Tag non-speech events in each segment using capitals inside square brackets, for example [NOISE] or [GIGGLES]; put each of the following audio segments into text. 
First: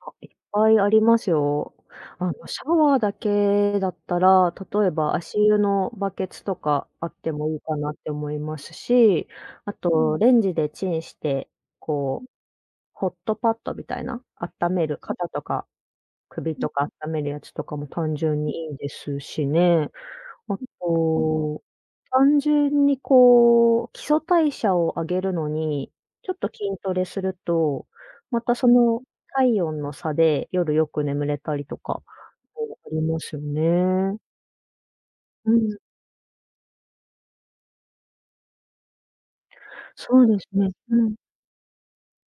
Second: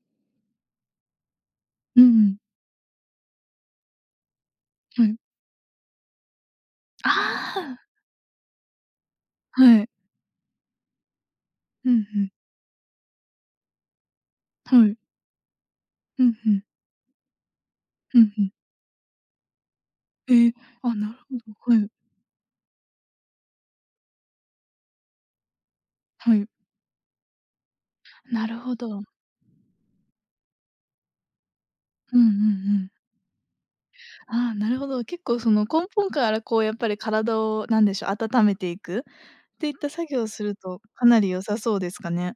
あ、いっぱいありますよ。うあん。のシャワーだけだったら、例えうばん。足湯のバケツとかあってもあいいかあ。なって思いますし、あはい。とレンジでチンして、うんうこうん。ホットパットみたいな、あったうめん。る、肩とかうんう首ん。とか温めるやつとかも単うんう純ん。にいいですしね、ええ、ああ、なると、ほど、はい。単純にこう基礎代謝を上げるのに、ちょうっん。と筋トレすると、まなたるそほのど。体温の差で夜よく眠れたりとか、うんうんうそう、あん。りますよね。ああ、なるほど。結構そうのん。根本からこうやっぱり体を何でしょう、温めていくっていった作そ業うをですするね、とうかん。なり良さそうですかね。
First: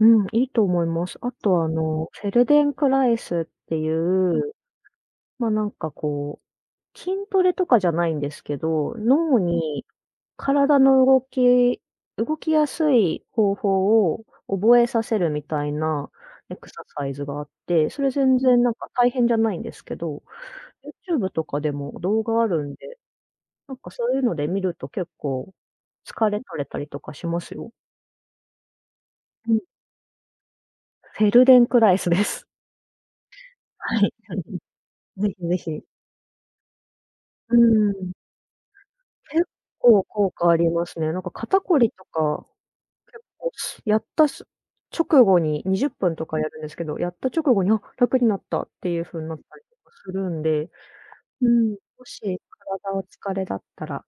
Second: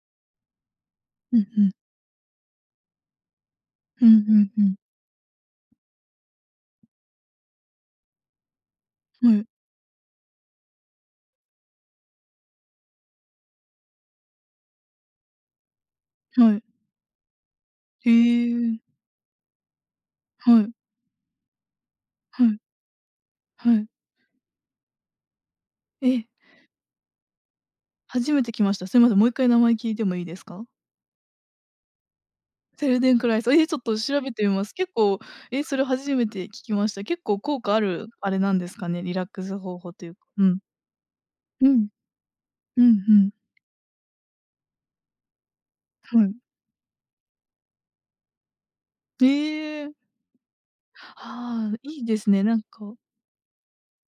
うん、いいと思います。あうんうとあん。の、フェルデンクライスっていうんう、うんうん。ま、なんかこう、筋トレとかじゃないんですけど、は脳い。に、体の動き動きやすい方法を覚えさせるみたいなはエい。クササイズがあって、それへ全然なんえ。か大変じゃないんですけど、はい。ユーチューブとかでも動画うあん。るんで、うなんん。かそういうので見ると結構ええ。疲れ取れたりとかしますよ。初めてきました。すいません、もう1回う名ん。前聞いてもいいですか？フェルデンクライスです。フェルデンクライス、え、ちょっはとい、調べてみ [GIGGLES] ます。結構、ぜひぜえ、そひ。れ初めて聞きました。結構、う効果あーるん。あれなんですかね？リラック結ス方法構という。効う果あん。りますね。なんか肩うこん。りとか、うん、ふ結ん。構、やった、す直後に20分うとん。かやるんですけど、やった直後に「あっ、楽になった」っていうふうになったりへとえ。かするんで、うーあん、あ、いいもですしね、なん体か。の疲れだったら